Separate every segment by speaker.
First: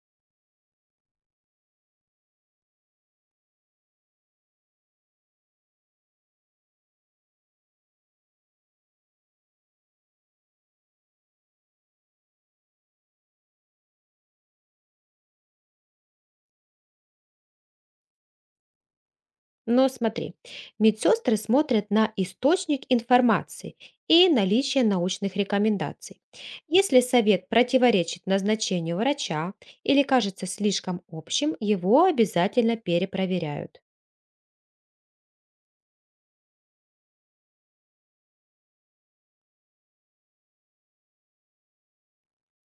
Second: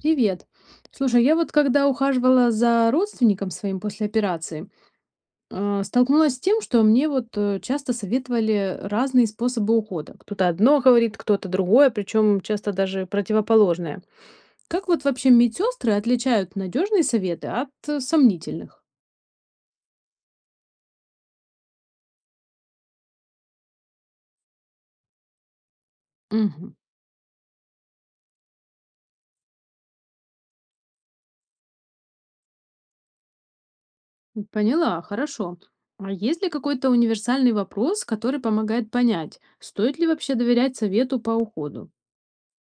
Speaker 1: Привет. Слушай, я вот когда ухаживала за родственником своим после операции, столкнулась с тем, что мне вот часто советовали разные способы ухода. Кто-то одно говорит, кто-то другое, причем часто даже противоположное. Как вот вообще медсестры отличают надежные советы от сомнительных?
Speaker 2: Но смотри, медсестры смотрят на источник информации и наличие научных рекомендаций.
Speaker 1: Мгм.
Speaker 2: Если совет противоречит назначению врача или кажется слишком общим, его обязательно перепроверяют.
Speaker 1: Поняла, хорошо. А есть ли какой-то универсальный вопрос, который помогает понять, стоит ли вообще доверять совету по уходу?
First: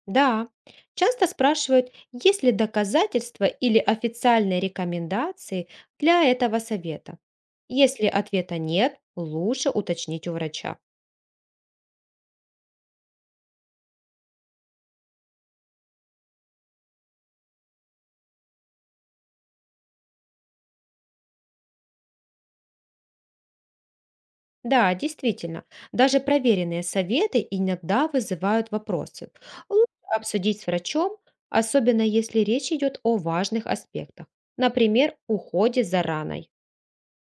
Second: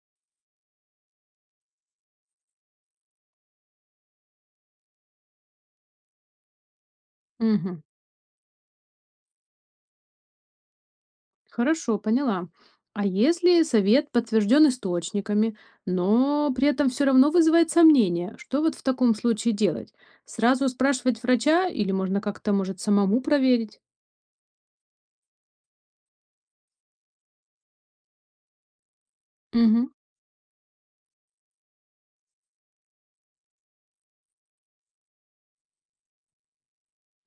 Speaker 2: Да, часто спрашивают, есть ли доказательства или официальные рекомендации для этого совета.
Speaker 1: Мгм.
Speaker 2: Если ответа нет, лучше уточнить у врача.
Speaker 1: Хорошо, поняла. А если совет подтвержден источниками, но при этом все равно вызывает сомнения, что вот в таком случае делать? Сразу спрашивать врача или можно как-то, может, самому проверить?
Speaker 2: Да, действительно, даже проверенные советы иногда вызывают вопросы. Лучше
Speaker 1: Мгм,
Speaker 2: обсудить с врачом, особенно если речь идет о важных аспектах, например, уходе за раной.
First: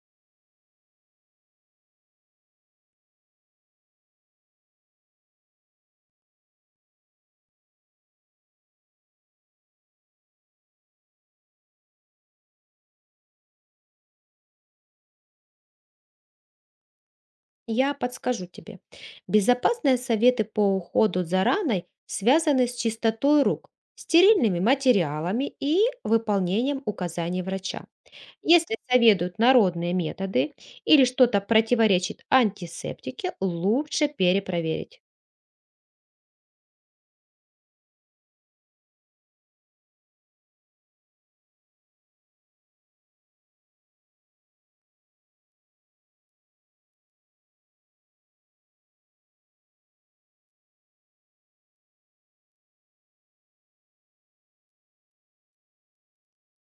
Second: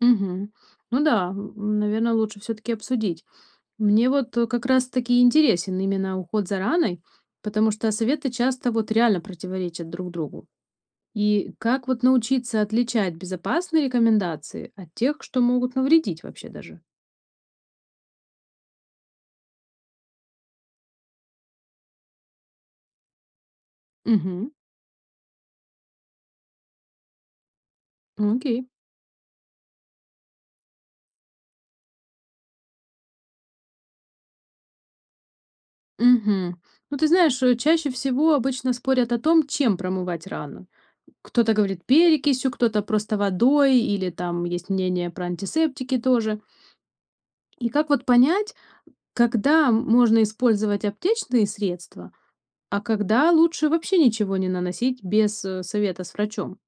Speaker 1: мгм. Ну да, наверное, лучше все-таки обсудить. Мне вот как раз-таки интересен именно уход за раной, потому что советы часто вот реально противоречат друг другу. И как вот научиться отличать безопасные рекомендации от тех, что могут навредить вообще даже?
Speaker 2: Я подскажу тебе. Безопасные советы по уходу за раной связаны с чистотой рук,
Speaker 1: Мгм.
Speaker 2: стерильными материалами и выполнением указаний врача.
Speaker 1: Окей.
Speaker 2: Если советуют народные методы или что-то противоречит антисептике, лучше перепроверить.
Speaker 1: Мгм. Ну, ты знаешь, чаще всего обычно спорят о том, чем промывать рану. Кто-то говорит перекисью, кто-то просто водой, или там есть мнение про антисептики тоже. И как вот понять, когда можно использовать аптечные средства, а когда лучше вообще ничего не наносить без совета с врачом?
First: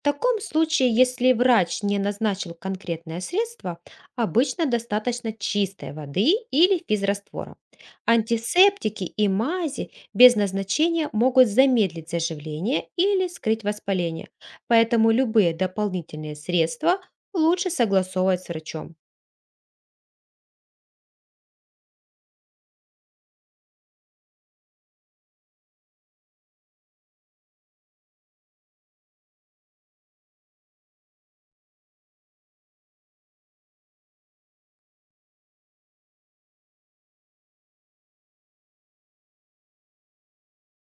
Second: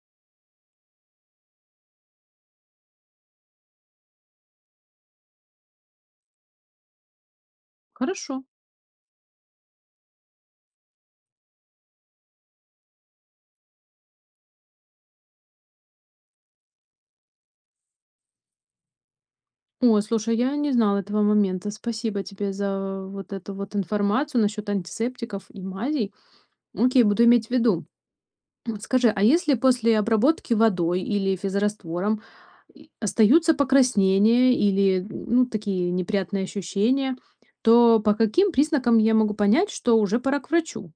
Speaker 2: В таком случае, если врач не назначил конкретное средство, обычно достаточно чистой воды или физраствора.
Speaker 1: Хорошо.
Speaker 2: Антисептики и мази без назначения могут замедлить заживление или скрыть воспаление, поэтому любые дополнительные средства лучше согласовывать с врачом.
Speaker 1: О, слушай, я не знала этого момента. Спасибо тебе за вот эту вот информацию насчет антисептиков и мазей. Окей, буду иметь в виду. Вот скажи, а если после обработки водой или физраствором и остаются покраснения или ну, такие неприятные ощущения, то по каким признакам я могу понять, что уже пора к врачу?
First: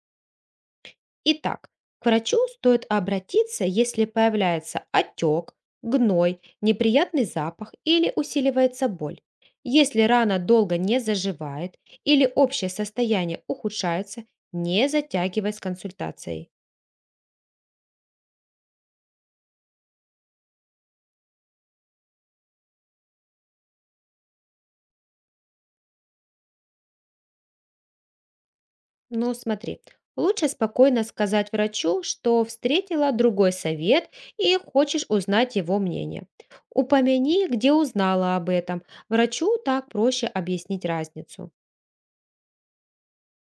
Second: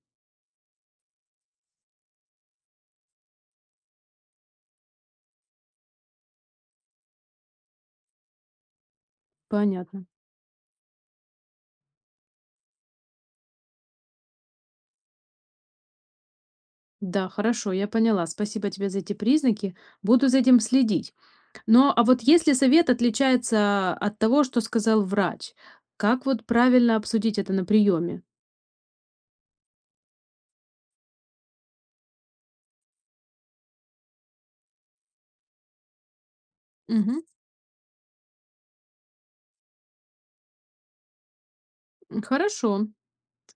Speaker 2: Итак, к врачу стоит обратиться, если появляется отек, гной, неприятный запах или усиливается боль. Если
Speaker 1: Понятно.
Speaker 2: рана долго не заживает или общее состояние ухудшается, не затягивай с консультацией.
Speaker 1: Да, хорошо, я поняла. Спасибо тебе за эти признаки. Буду за этим следить. Но а вот если совет отличается от того, что сказал врач, как вот правильно обсудить это на приеме?
Speaker 2: Но смотри, лучше спокойно сказать врачу, что встретила другой совет и хочешь узнать его мнение.
Speaker 1: Мгм.
Speaker 2: Упомяни, где узнала об этом. Врачу так проще объяснить разницу.
Speaker 1: Хорошо.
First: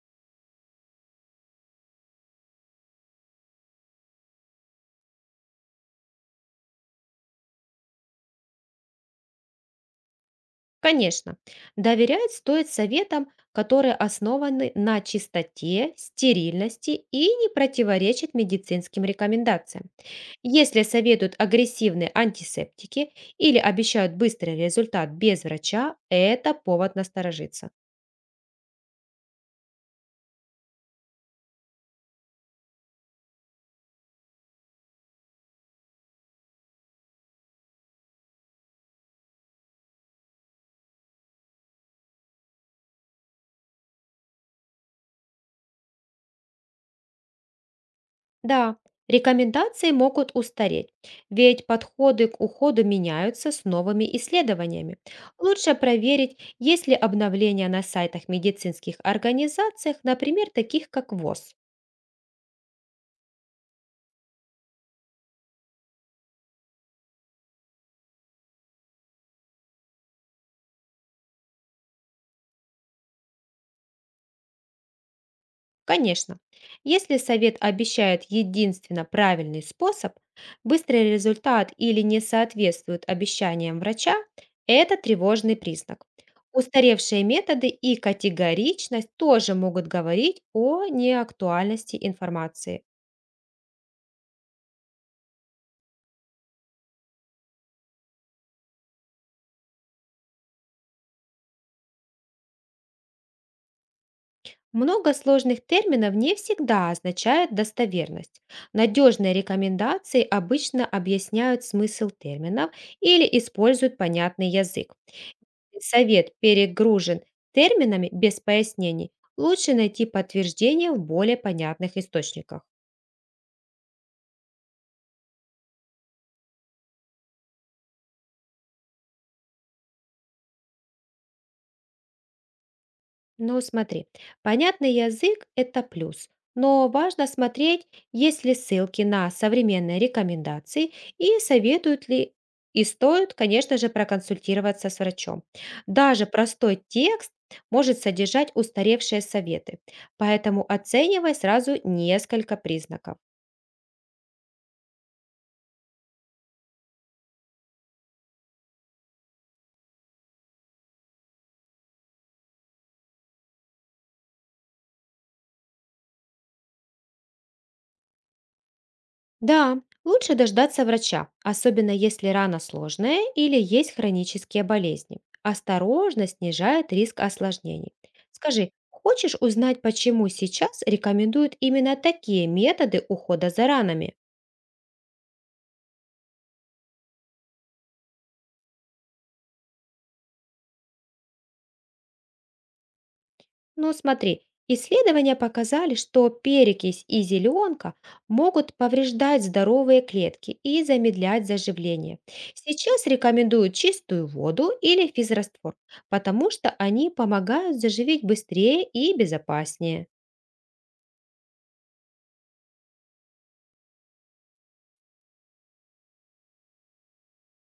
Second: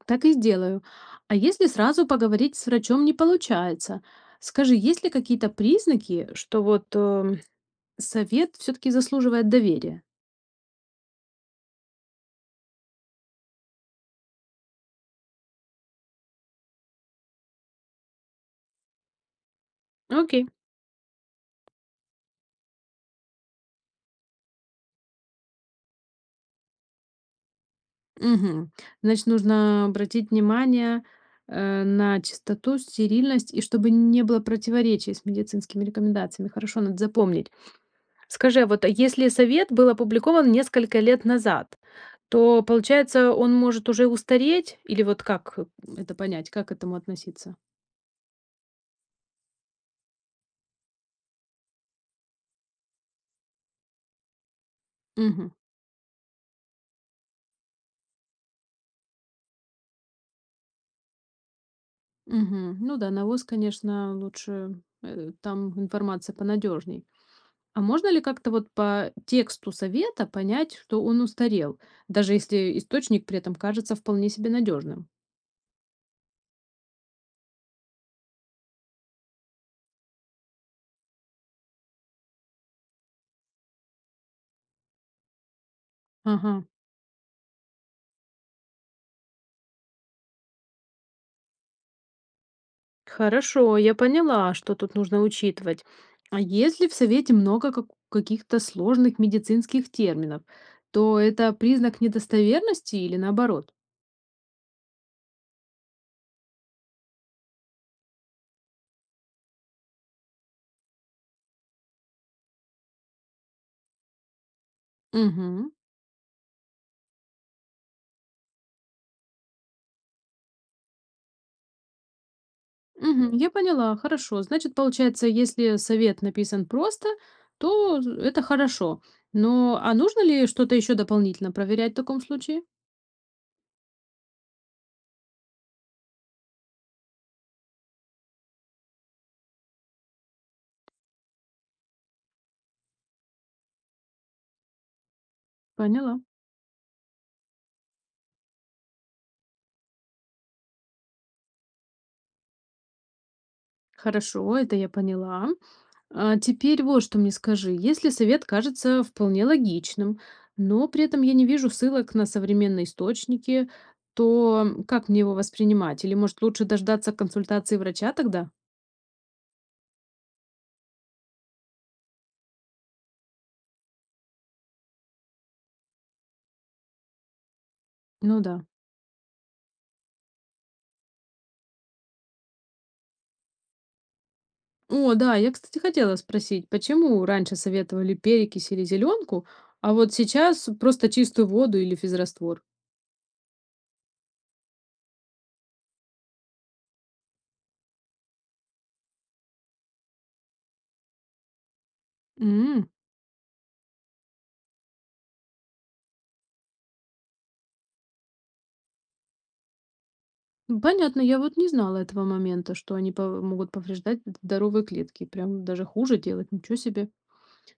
Speaker 1: Так и сделаю. А если сразу поговорить с врачом не получается? Скажи, есть ли какие-то признаки, что вот совет все-таки заслуживает доверия?
Speaker 2: Конечно, доверять стоит советам, которые основаны на чистоте, стерильности и не противоречат медицинским рекомендациям.
Speaker 1: Окей.
Speaker 2: Если советуют агрессивные антисептики или обещают быстрый результат без врача, это повод насторожиться.
Speaker 1: Мгм. Значит, нужно обратить внимание на чистоту, стерильность и чтобы не было противоречий с медицинскими рекомендациями. Хорошо, надо запомнить. Скажи, а вот а если совет был опубликован несколько лет назад, то получается, он может уже устареть? Или вот как это понять, как к этому относиться?
Speaker 2: Да, рекомендации могут устареть, ведь подходы к уходу меняются с новыми исследованиями.
Speaker 1: Мгм.
Speaker 2: Лучше проверить, есть ли обновления на сайтах медицинских организаций, например, таких как ВОЗ.
Speaker 1: Мгм. Ну да, на конечно, лучше, там информация понадежней. А можно ли как-то вот по тексту совета понять, что он устарел, даже если источник при этом кажется вполне себе надежным?
Speaker 2: Конечно, если совет обещает единственно правильный способ, быстрый результат или не соответствует обещаниям врача, это тревожный признак.
Speaker 1: Ага.
Speaker 2: Устаревшие методы и категоричность тоже могут говорить о неактуальности информации.
Speaker 1: Хорошо, я поняла, что тут нужно учитывать. А если в совете много каких-то сложных медицинских терминов, то это признак недостоверности или наоборот?
Speaker 2: Много сложных терминов не всегда означает достоверность. Надежные рекомендации обычно объясняют смысл терминов или используют понятный язык.
Speaker 1: Угу.
Speaker 2: Совет перегружен терминами без пояснений, лучше найти подтверждение в более понятных источниках.
Speaker 1: Мгм. Я поняла, хорошо. Значит, получается, если совет написан просто, то это хорошо. Но а нужно ли что-то еще дополнительно проверять в таком случае?
Speaker 2: Ну, смотри, понятный язык — это плюс, но важно смотреть, есть ли ссылки на современные рекомендации и советуют ли, и стоит, конечно же, проконсультироваться с врачом.
Speaker 1: Поняла.
Speaker 2: Даже простой текст может содержать устаревшие советы, поэтому оценивай сразу несколько признаков.
Speaker 1: Хорошо, это я поняла. А теперь вот что мне скажи. Если совет кажется вполне логичным, но при этом я не вижу ссылок на современные источники, то как мне его воспринимать? Или, может, лучше дождаться консультации врача тогда?
Speaker 2: Да, лучше дождаться врача, особенно если рана сложная или есть хронические болезни. Осторожно снижает риск осложнений.
Speaker 1: Ну да.
Speaker 2: Скажи, хочешь узнать, почему сейчас рекомендуют именно такие методы ухода за ранами?
Speaker 1: О да, я, кстати, хотела спросить, почему раньше советовали перекись или зеленку, а вот сейчас просто чистую воду или физраствор?
Speaker 2: Ну, смотри, исследования показали, что перекись и зеленка могут повреждать здоровые клетки и замедлять заживление.
Speaker 1: М,
Speaker 2: Сейчас рекомендуют чистую воду или физраствор, потому что они помогают заживить быстрее и безопаснее.
Speaker 1: ну, понятно, я вот не знала этого момента, что они могут повреждать здоровые клетки, прям даже хуже делать, ничего себе.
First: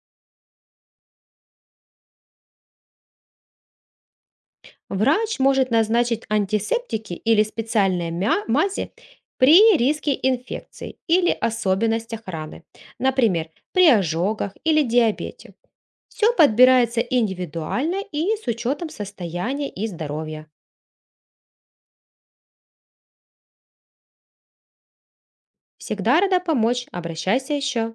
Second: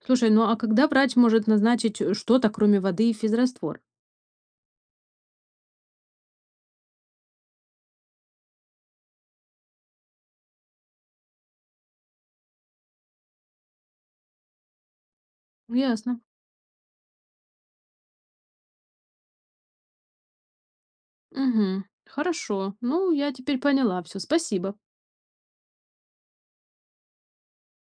Speaker 1: Слушай, ну а когда врач может назначить что-то, кроме воды и физраствор?
Speaker 2: Врач может назначить антисептики или специальные мази при риске инфекции или особенностях раны, например, при ожогах или диабете.
Speaker 1: Ясно.
Speaker 2: Все подбирается индивидуально и с учетом состояния и здоровья.
Speaker 1: Угу. Хорошо. Ну, я теперь поняла все. Спасибо.
Speaker 2: Всегда рада помочь, обращайся еще.